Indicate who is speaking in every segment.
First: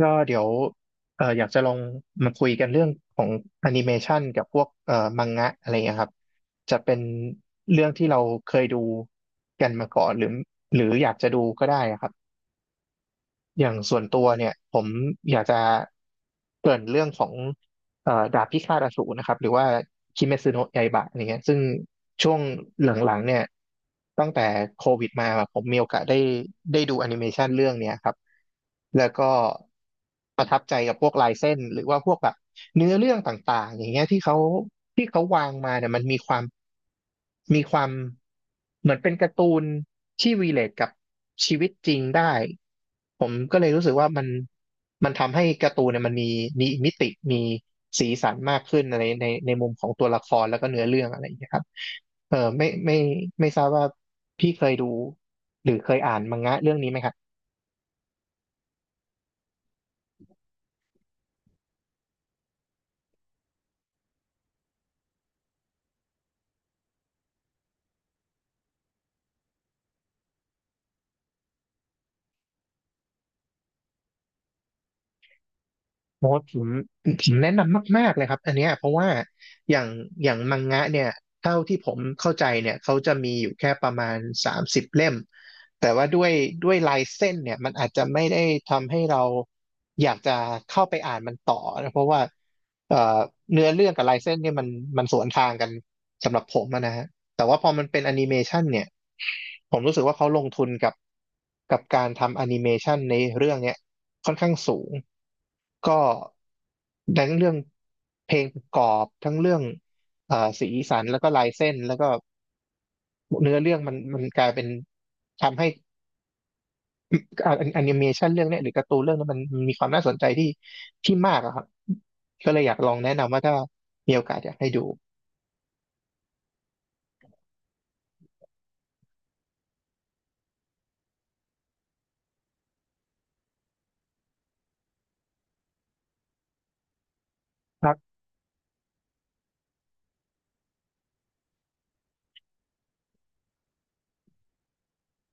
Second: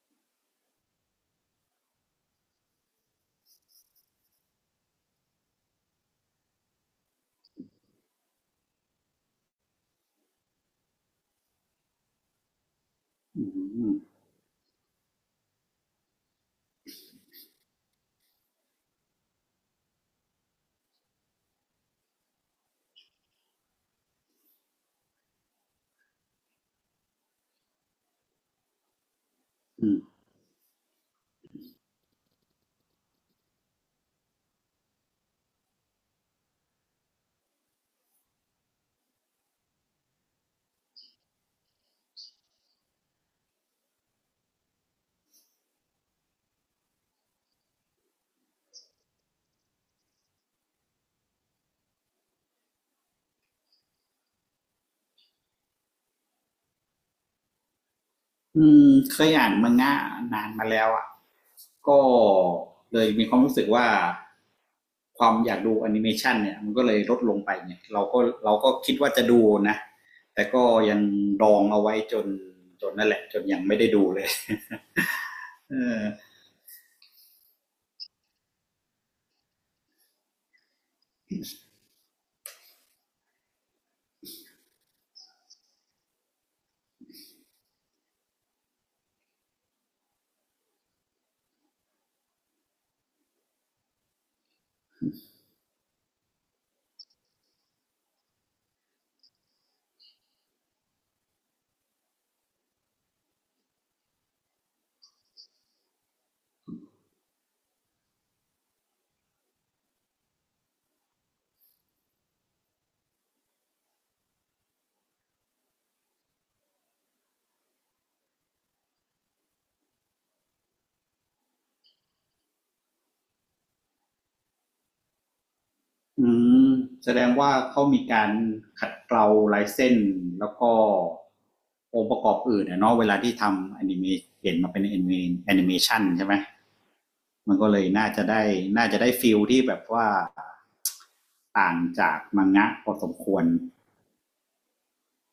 Speaker 1: ก็เดี๋ยวอยากจะลองมาคุยกันเรื่องของแอนิเมชันกับพวกมังงะอะไรเงี้ยครับจะเป็นเรื่องที่เราเคยดูกันมาก่อนหรืออยากจะดูก็ได้อะครับ
Speaker 2: อืม
Speaker 1: อย่าง
Speaker 2: อืม
Speaker 1: ส่วนตัวเนี่ยผมอยากจะเกริ่นเรื่องของดาบพิฆาตอสูรนะครับหรือว่าคิเมซึโนะไยบะอะไรเงี้ยซึ่งช่วงหลังๆเนี่ยตั้งแต่โควิดมาผมมีโอกาสได้ดูแอนิเมชันเรื่องเนี้ยครับแล้วก็ประทับใจกับพวกลายเส้นหรือว่าพวกแบบเนื้อเรื่องต่างๆอย่างเงี้ยที่เขาวางมาเนี่ยมันมีความเหมือนเป็นการ์ตูนที่วีเลทกับชีวิตจริงได้ผมก็เลยรู้สึกว่ามันทำให้การ์ตูนเนี่ยมันมีมิติมีสีสันมากขึ้นในมุมของตัวละครแล้วก็เนื้อเรื่องอะไรอย่างเงี้ยครับเออไม่ทราบว่าพี่เคยดูหรือเคยอ่านมังงะเรื่องนี้ไหมครับ
Speaker 2: อืมเคยอ่านมังงะนานมาแล้วอ่ะก็เลยมีความรู้สึกว่าความอยากดูแอนิเมชันเนี่ยมันก็เลยลดลงไปเนี่ยเราก็คิดว่าจะดูนะแต่ก็ยังดองเอาไว้จนนั่นแหละจนยังไม่ได้ดูเลยเออ
Speaker 1: โอ้ผมแนะนำมากๆเลยครับอันเนี้ยเพราะว่าอย่างอย่างมังงะเนี่ยเท่าที่ผมเข้าใจเนี่ยเขาจะมีอยู่แค่ประมาณ30 เล่มแต่ว่าด้วยลายเส้นเนี่ยมันอาจจะไม่ได้ทำให้เราอยากจะเข้าไปอ่านมันต่อนะเพราะว่าเอ่อเนื้อเรื่องกับลายเส้นเนี่ยมันสวนทางกันสำหรับผมอะนะฮะแต่ว่าพอมันเป็นแอนิเมชันเนี่ยผมรู้สึกว่าเขาลงทุนกับการทำแอนิเมชันในเรื่องเนี้ย ค่อนข้างสูงก็ทั้งเรื่องเพลงประกอบ ทั้งเรื่องสีสันแล้วก็ลายเส้น แล้วก็เนื้อเรื่องมันกลายเป็นทำให้แอนิเมชันเรื่องเนี้ยหรือการ์ตูนเรื่องนั้นมันมีความน่าสนใจที่มากอะครับก็เลยอยากลองแนะนำว่าถ้ามีโอกาสอยากให้ดู
Speaker 2: อืมแสดงว่าเขามีการขัดเกลาลายเส้นแล้วก็องค์ประกอบอื่นอะเนาะเวลาที่ทำแอนิเมเปลี่ยนมาเป็นแอนิเมชันใช่ไหมมันก็เลยน่าจะได้ฟิลที่แบบว่าต่างจากมังงะพอสมควร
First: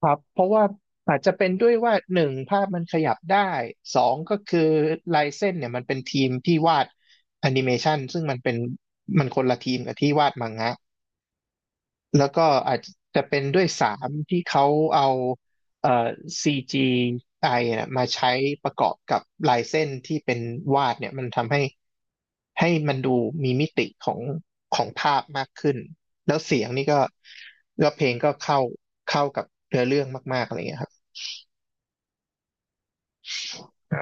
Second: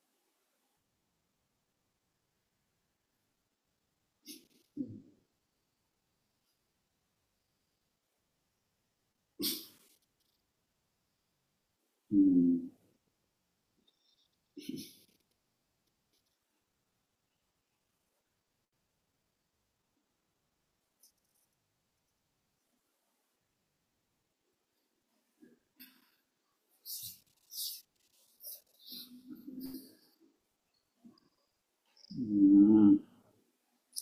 Speaker 1: ครับเพราะว่าอาจจะเป็นด้วยว่าหนึ่งภาพมันขยับได้สองก็คือลายเส้นเนี่ยมันเป็นทีมที่วาดแอนิเมชันซึ่งมันคนละทีมกับที่วาดมังงะ
Speaker 2: อื
Speaker 1: แล้วก็
Speaker 2: ม
Speaker 1: อาจจะเป็นด้วยสามที่เขาเอาเอ่อ CG อเนี่ยมาใช้ประกอบกับลายเส้นที่เป็นวาดเนี่ยมันทำให้มันดูมีมิติของภาพมากขึ้นแล้วเสียงนี่ก็เพลงก็เข้ากับเนื้อเรื่องมากๆอะไรเงี้ยครับ
Speaker 2: อืม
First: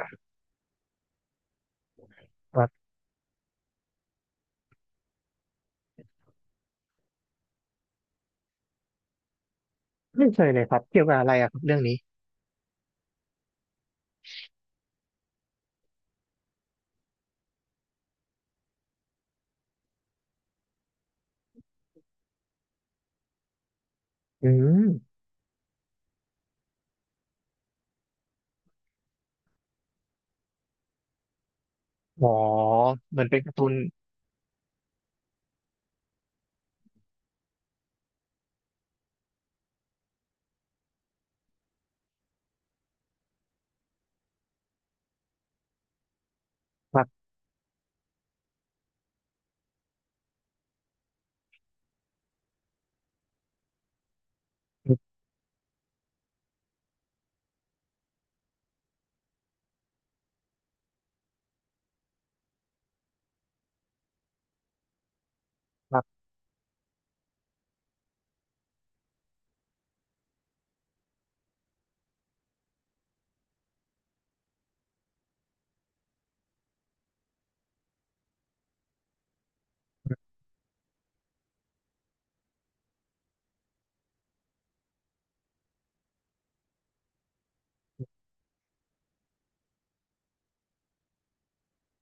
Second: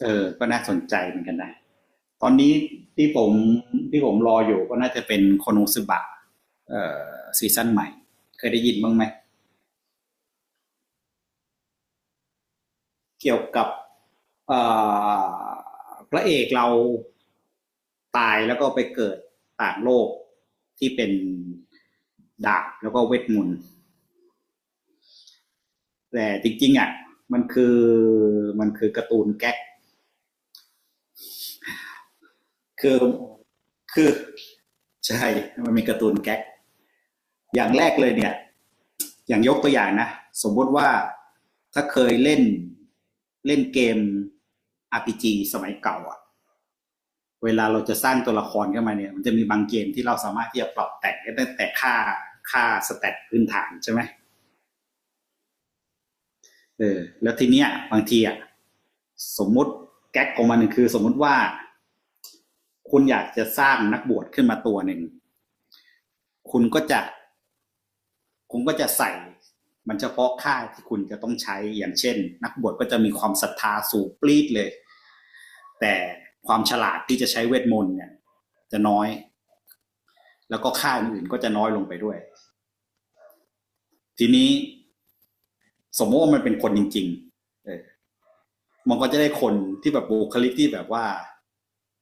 Speaker 2: เออก็น่าสนใจเหมือนกันนะตอนนี้
Speaker 1: ครับ
Speaker 2: ที่ผมที่ผมรออยู่ก็น่าจะเป็นโคโนซึบะเอ่อซีซั่นใหม่เคยได้ยินบ้างไหม
Speaker 1: ไม่เคยเลยครับเกี่ยวกับอะไรอะครับเรื่องนี้
Speaker 2: เกี่ยวกับพระเอกเราตายแล้วก็ไปเกิดต่างโลกที่เป็นดาบแล้วก็เวทมนต์
Speaker 1: อืม
Speaker 2: แต่จริงๆอ่ะมันคือมันคือการ์ตูนแก๊ก
Speaker 1: อ๋อ
Speaker 2: คือ
Speaker 1: เหมือนเป็นการ์ตูน
Speaker 2: คือใช่มันมีการ์ตูนแก๊กอย่างแรกเลยเนี่ยอย่างยกตัวอย่างนะสมมติว่าถ้าเคยเล่นเล่นเกม RPG สมัยเก่าอะ
Speaker 1: ครับ
Speaker 2: เวลาเราจะสร้างตัวละครขึ้นมาเนี่ยมันจะมีบางเกมที่เราสามารถที่จะปรับแต่งได้ตั้งแต่ค่าสแตทพื้นฐานใช่ไหมเออแล้วทีเนี้ยบางทีอ่ะสมมติแก๊กของมันหนึ่งคือสมมุติว่าคุณอยากจะสร้างนักบวชขึ้นมาตัวหนึ่ง
Speaker 1: ครับ
Speaker 2: คุณก็จะคุณก็จะใส่มันเฉพาะค่าที่คุณจะต้องใช้อย่างเช่นนักบวชก็จะมีความศรัทธาสูงปรีดเลยแต่ความฉลาดที่จะใช้เวทมนต์เนี่ยจะน้อยแล้วก็ค่าอื่นก็จะน้อยลงไปด้วยทีนี้ สมมติว่ามันเป็นคนจริงๆเออมันก็จะได้คนที่แบบบุคลิกที่แบบว่า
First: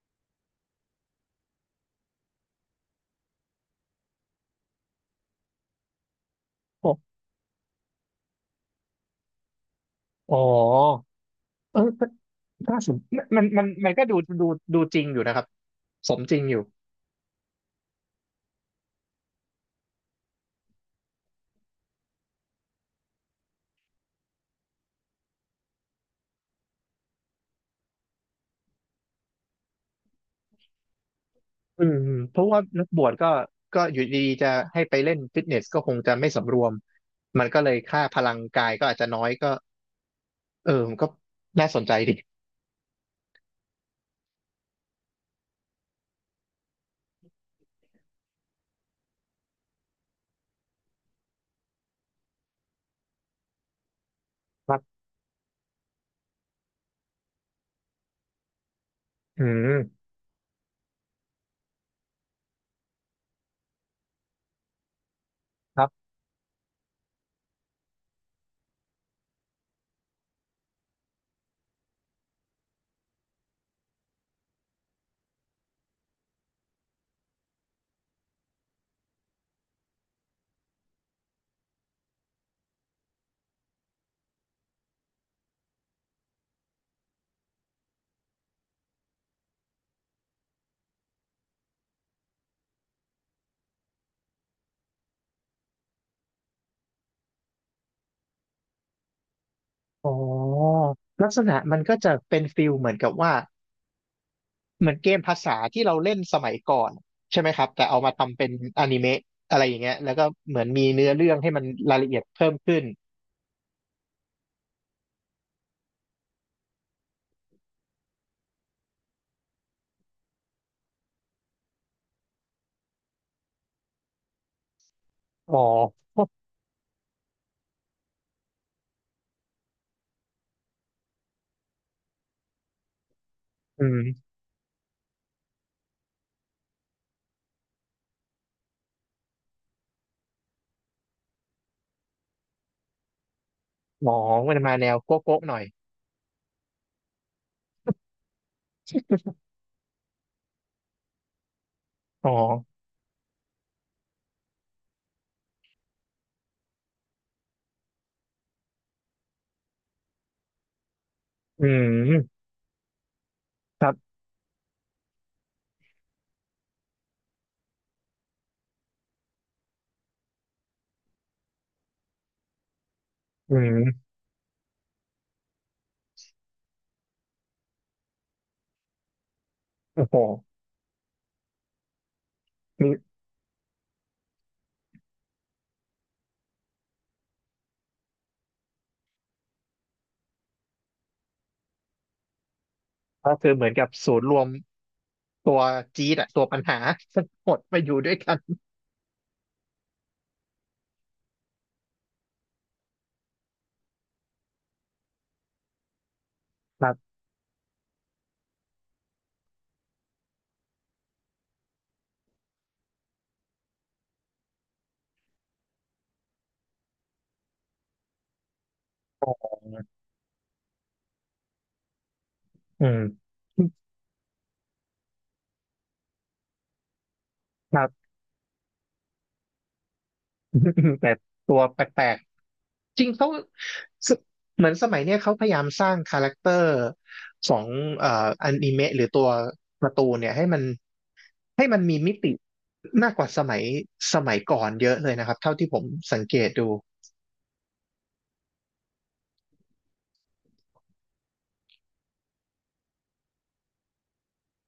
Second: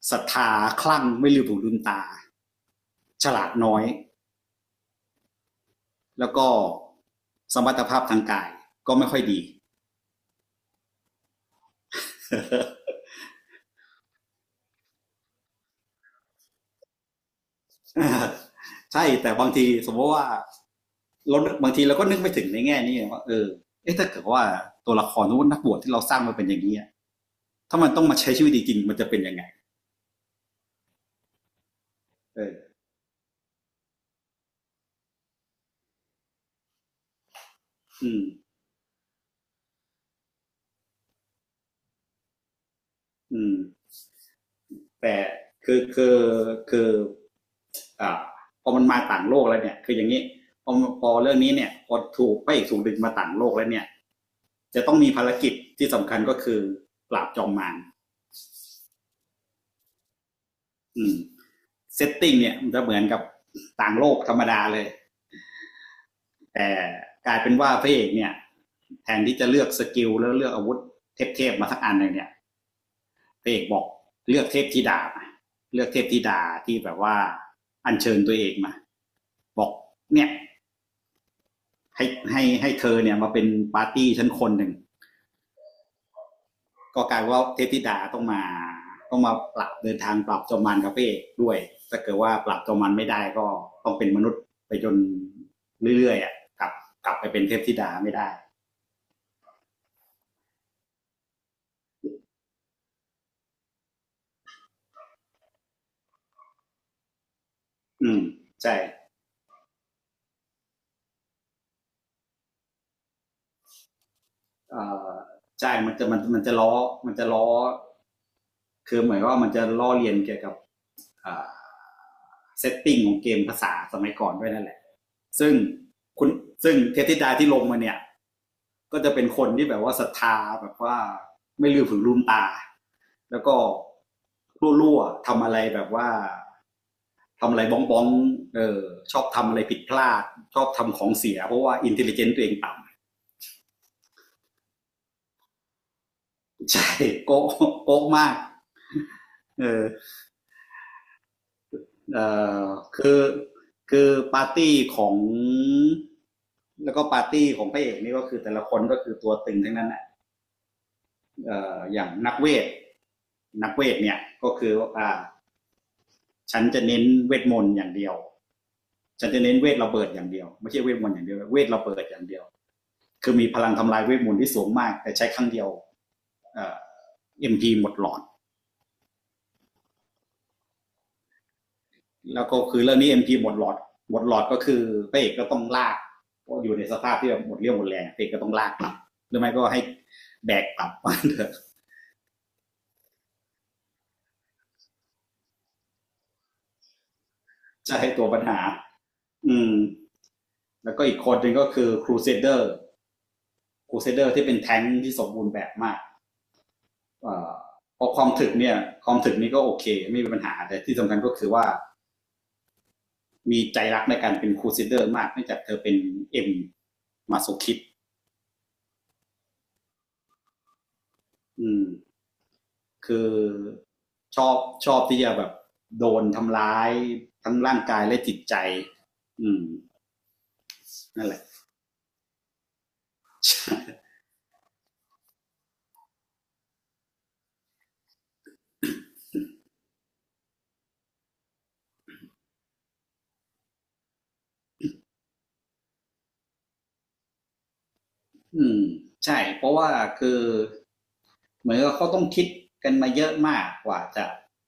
Speaker 2: ศรัทธาคลั่งไม่ลืมหูลืมตาฉลาดน้อยแล้วก็
Speaker 1: โอ้
Speaker 2: สมรรถภาพทางกายก็ไม่ค่อยดี
Speaker 1: อ๋อเออก็น่าส นมันก็ดูดูจริงอยู่นะครับสมจริงอยู่
Speaker 2: ใช่แต่บางทีสมมติว่าเราบางทีเราก็นึกไม่ถึงในแง่นี้ว่าเออเอ๊ะถ้าเกิดว่าตัวละครนักบวชที่เราสร้างมาเป็นอย่างนี้ถ้ามันต้องมาใช้ชีวิตจริงมันจะเป็นยังไง
Speaker 1: อืมอืมเพ
Speaker 2: เอ
Speaker 1: ราะว่า
Speaker 2: อ
Speaker 1: นักบวชก็ก็อยู่ดีๆจะให้ไปเล่นฟิตเนสก็คงจะไม่สำรวมมันก็เลยค่า
Speaker 2: อื
Speaker 1: พ
Speaker 2: ม
Speaker 1: ลังกายก็อาจจะน้อยก็เออมันก็น่าสนใจดี
Speaker 2: อืมแต่คือคือคือ อ่าพอมันมาต่างโลกแล้วเนี่ยคืออย่างนี้พอพอเรื่องนี้เนี่ยพอถูกพระเอกถูกดึงมาต่างโลกแล้วเนี่ย
Speaker 1: ครั
Speaker 2: จะต้
Speaker 1: บ
Speaker 2: องมีภารกิจที่สำคัญก็คือปราบจอมมาร
Speaker 1: อืม
Speaker 2: อืมเซตติ้งเนี่ยมันจะเหมือนกับต่างโลกธรรมดาเลย
Speaker 1: ครับ
Speaker 2: แต่กลายเป็นว่าพระเอกเนี่ยแทนที่จะเลือกสกิลแล้วเลือกอาวุธเทพๆมาสักอันหนึ่งเนี่ยพระเอกบอกเลือกเทพธิดามเลือกเทพธิดาที่แบบว่าอัญเชิญตัวเองมาบอกเนี่ยให้ให้เธอเนี่ยมาเป็นปาร์ตี้ชั้นคนหนึ่ง ก็กลายว่าเทพธิดาต้องมาปรับเดินทางปรับจอมมันกับพระเอกด้วยถ้าเกิดว่าปรับจอมมันไม่ได้ก็ต้องเป็นมนุษย์ไปจนเรื่อยๆอ่ะกลับกลับไปเป็นเทพธิดาไม่ได้
Speaker 1: อ๋อลักษณะมันก็จะเป็นฟิลเหมือนกับว่า เหมือนเกมภาษาที่เราเล่นสมัยก่อนใช่ไหมครับแต่เอามา
Speaker 2: อืม
Speaker 1: ทำเป็น
Speaker 2: ใช่
Speaker 1: อนิเมะอะไรอย่างเงี้ยแล้วก็เหมือนมีเนื้อเรื่องให้มันรายละเอียดเพิ่มขึ้น
Speaker 2: เอ่อใช่มันจะมันมันจะล้อมันจะล้อคือเหมือนว่ามันจะล้อเลียนเกี่ยวกับอ่าเซตติ้งของเกมภาษาสมัยก่อนด้วยนั่นแหละซึ่ง
Speaker 1: อ๋อ
Speaker 2: คุณซึ่งเทพธิดาที่ลงมาเนี่ยก็จะเป็นคนที่แบบว่าศรัทธาแบบว่าไม่ลืมถืนลืมตา แล้วก็
Speaker 1: อืม
Speaker 2: รั่วๆทำอะไรแบบว่าทำอะไรบ้องบ้องๆเออชอบทำอะไรผิดพลาดชอบทำของเสียเพราะว่าอินเทลลิเจนต์ตัวเองต่ำ
Speaker 1: อ๋อมันมาแนวโก๊ะๆหน่อย
Speaker 2: ใช่โก๊ะโก๊ะมากเออเอ
Speaker 1: อ๋อ
Speaker 2: อคือคือปาร์ตี้ของแล้วก็ปาร์ตี้ของพระเอกนี่ก็คือแต่ละคนก็คือตัวตึงทั้งนั้นอ่ะเอ
Speaker 1: อื
Speaker 2: ออย่า
Speaker 1: ม
Speaker 2: งนักเวทนักเว
Speaker 1: ครั
Speaker 2: ท
Speaker 1: บ
Speaker 2: เนี่ยก็คือวฉันจะเน้นเวทมนต์อย่างเดียวฉันจะเน้นเวทระเบิดอย่างเดียวไม่ใช่เวทมนต์อย่างเดียวเวทระเบิดอย่างเดียว คือมี
Speaker 1: อื
Speaker 2: พลังทำลาย
Speaker 1: ม
Speaker 2: เวทมนต์ที่สูงมากแต่ใช้ครั้งเดียวเอ่อ MP หมดหลอด
Speaker 1: โอ้โห
Speaker 2: แล้วก็คือ
Speaker 1: นี่
Speaker 2: เรื่องนี้ MP หมดหลอดก็คือพระเอกก็ต้องลากก็อยู่ในสภาพที่แบบหมดเรี่ยวหมดแรงพระเอกก็ต้องลากกลับหรือไม่ก็ให้แบกกลับมาเถอะ
Speaker 1: ก็คือเหมือนกับศูนย์รวมตัวจี๊ดอะตัวปัญหาทั้งหมดมา อ
Speaker 2: จะ
Speaker 1: ยู่
Speaker 2: ให้
Speaker 1: ด้วย
Speaker 2: ตัว
Speaker 1: กัน
Speaker 2: ปัญหาอืมแล้วก็อีกคนหนึ่งก็คือครูเซเดอร์ครูเซเดอร์ที่เป็นแท้งค์ที่สมบูรณ์แบบมาก
Speaker 1: ครับ
Speaker 2: เอ่อพอความถึกเนี่ยความถึกนี้ก็โอเคไม่มีปัญหาแต่ที่สำคัญก็คือว่า มีใจรักในการเป็นครูซิเดอร์มากเนื่องจากเธอเป็นเอ็มมาโซคิด
Speaker 1: อ๋อ
Speaker 2: อืม
Speaker 1: อื
Speaker 2: คื
Speaker 1: ม
Speaker 2: อชอบชอบที่จะแบบโดนทำร้ายทั้ง
Speaker 1: ค
Speaker 2: ร่าง
Speaker 1: รั
Speaker 2: กา
Speaker 1: บ
Speaker 2: ยและจิตใจอืม
Speaker 1: แต่
Speaker 2: นั่นแหละ
Speaker 1: ตัวแปลกๆ จริงเขาสเหมือนสมัยเนี้ยเขาพยายามสร้างคาแรคเตอร์ของเอ่ออนิเมะหรือตัวการ์ตูนเนี่ยให้มันมีมิติมากกว่าสมัยก่อนเยอะเลยนะครับเท่าที่ผมสังเกตดู
Speaker 2: อืมใช่เพราะว่าคือเหมือนกับเขาต้องคิดกันมาเยอะมากกว่าจะ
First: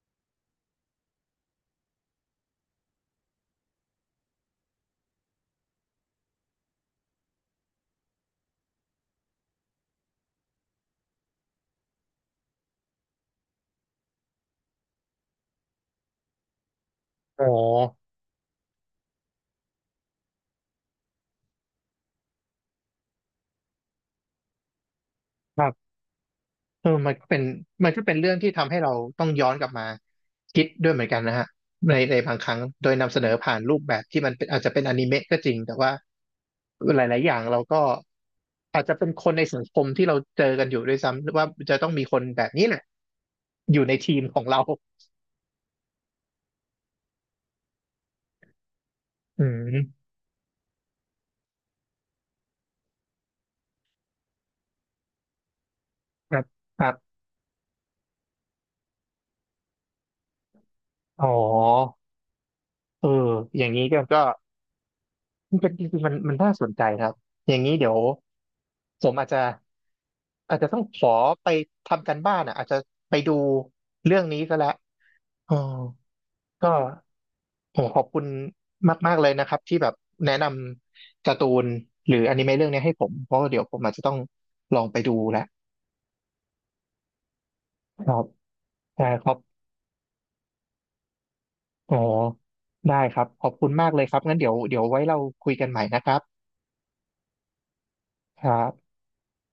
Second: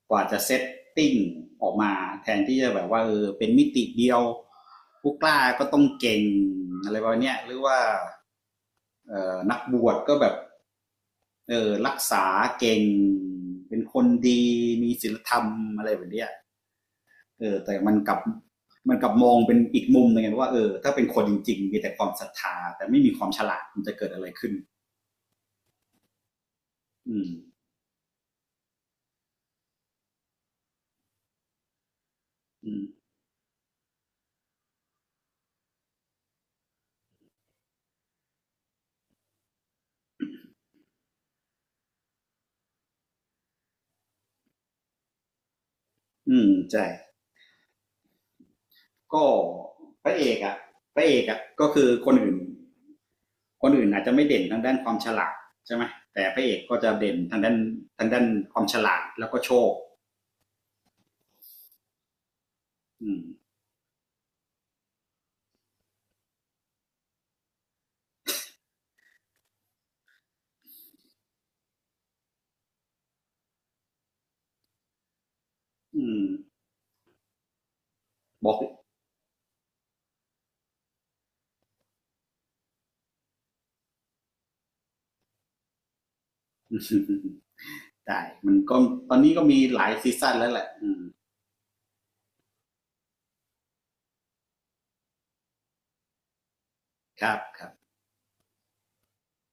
Speaker 2: กว่าจะเซตติ้งออกมาแทนที่จะแบบว่าเออเป็นมิติเดียวผู้กล้าก็ต้องเก่งอะไรประมาณเนี้ยหรือว่านักบวชก็แบบ เออรักษาเก่งเป็นคนดีมีศีลธรรมอะไรแบบเนี้ย
Speaker 1: อ๋
Speaker 2: เอ
Speaker 1: อ
Speaker 2: อแต่มันกลับมองเป็นอีกมุมหนึงไงว่าเออถ้าเป็นคนจริงๆมีแต่ความศรัทธาแต่ไม่มีความฉลาดมันจะเกิดอะไรขึ้น
Speaker 1: ครับเออมัน
Speaker 2: อื
Speaker 1: ก็
Speaker 2: ม
Speaker 1: เป็นมันก็เป็นเรื่องที่ทำให้เราต้องย้อนกลับมาคิดด้วยเหมือนกันนะฮะในในบางครั้ง
Speaker 2: อืม
Speaker 1: โดยนำเสนอผ่านรูปแบบที่มันเป็นอาจจะเป็นอนิเมะก็จริงแต่ว่า หลาย ๆอย่างเราก็อาจจะเป็นคนในสังคมที่เราเจอกันอยู่ด้วยซ้ำหรือว่าจะต้องมีคนแบบนี้แหละอยู่ในทีมของเรา
Speaker 2: อืมใช่ก็
Speaker 1: อืม
Speaker 2: พระเอกอะพระเอกอะก็คือคนอื่นอาจจะไม่เด่นทางด้านความฉลาดใช่ไหมแต่
Speaker 1: ค
Speaker 2: พ
Speaker 1: รั
Speaker 2: ระ
Speaker 1: บ
Speaker 2: เอกก็
Speaker 1: ครั
Speaker 2: จะเด่
Speaker 1: บ
Speaker 2: นทางด้านความฉลาดแล้วก็โชค
Speaker 1: อ๋อเออ
Speaker 2: อืม
Speaker 1: อย่างนี้ก็มันเป็นจริงๆมันมันน่าสนใจครับอย่างนี้เดี๋ยวผมอาจจะต้องขอไปทำการบ้านอ่ะอาจจะไปดูเรื่องนี้ก็แล้วอ๋อ
Speaker 2: อืม
Speaker 1: ก็ โอ้ขอบคุณ
Speaker 2: บอก
Speaker 1: มากๆเลยนะครับที่แบบแนะนำการ์ตูนหรืออนิเมะเรื่องนี้ให้ผมเพราะว่าเดี๋ยวผมอาจจะต้องลองไปดูแหละ ครั
Speaker 2: ได้
Speaker 1: บ
Speaker 2: มันก็
Speaker 1: ได้
Speaker 2: ตอน
Speaker 1: ค
Speaker 2: นี้
Speaker 1: รับ
Speaker 2: ก็มีหลายซีซั่นแล้วแหละอืม
Speaker 1: อ๋อได้ครับขอบคุณมากเลยครับงั้นเดี๋ยวไว้เราคุยกันใหม่นะครับ
Speaker 2: ครับครับ
Speaker 1: ครับ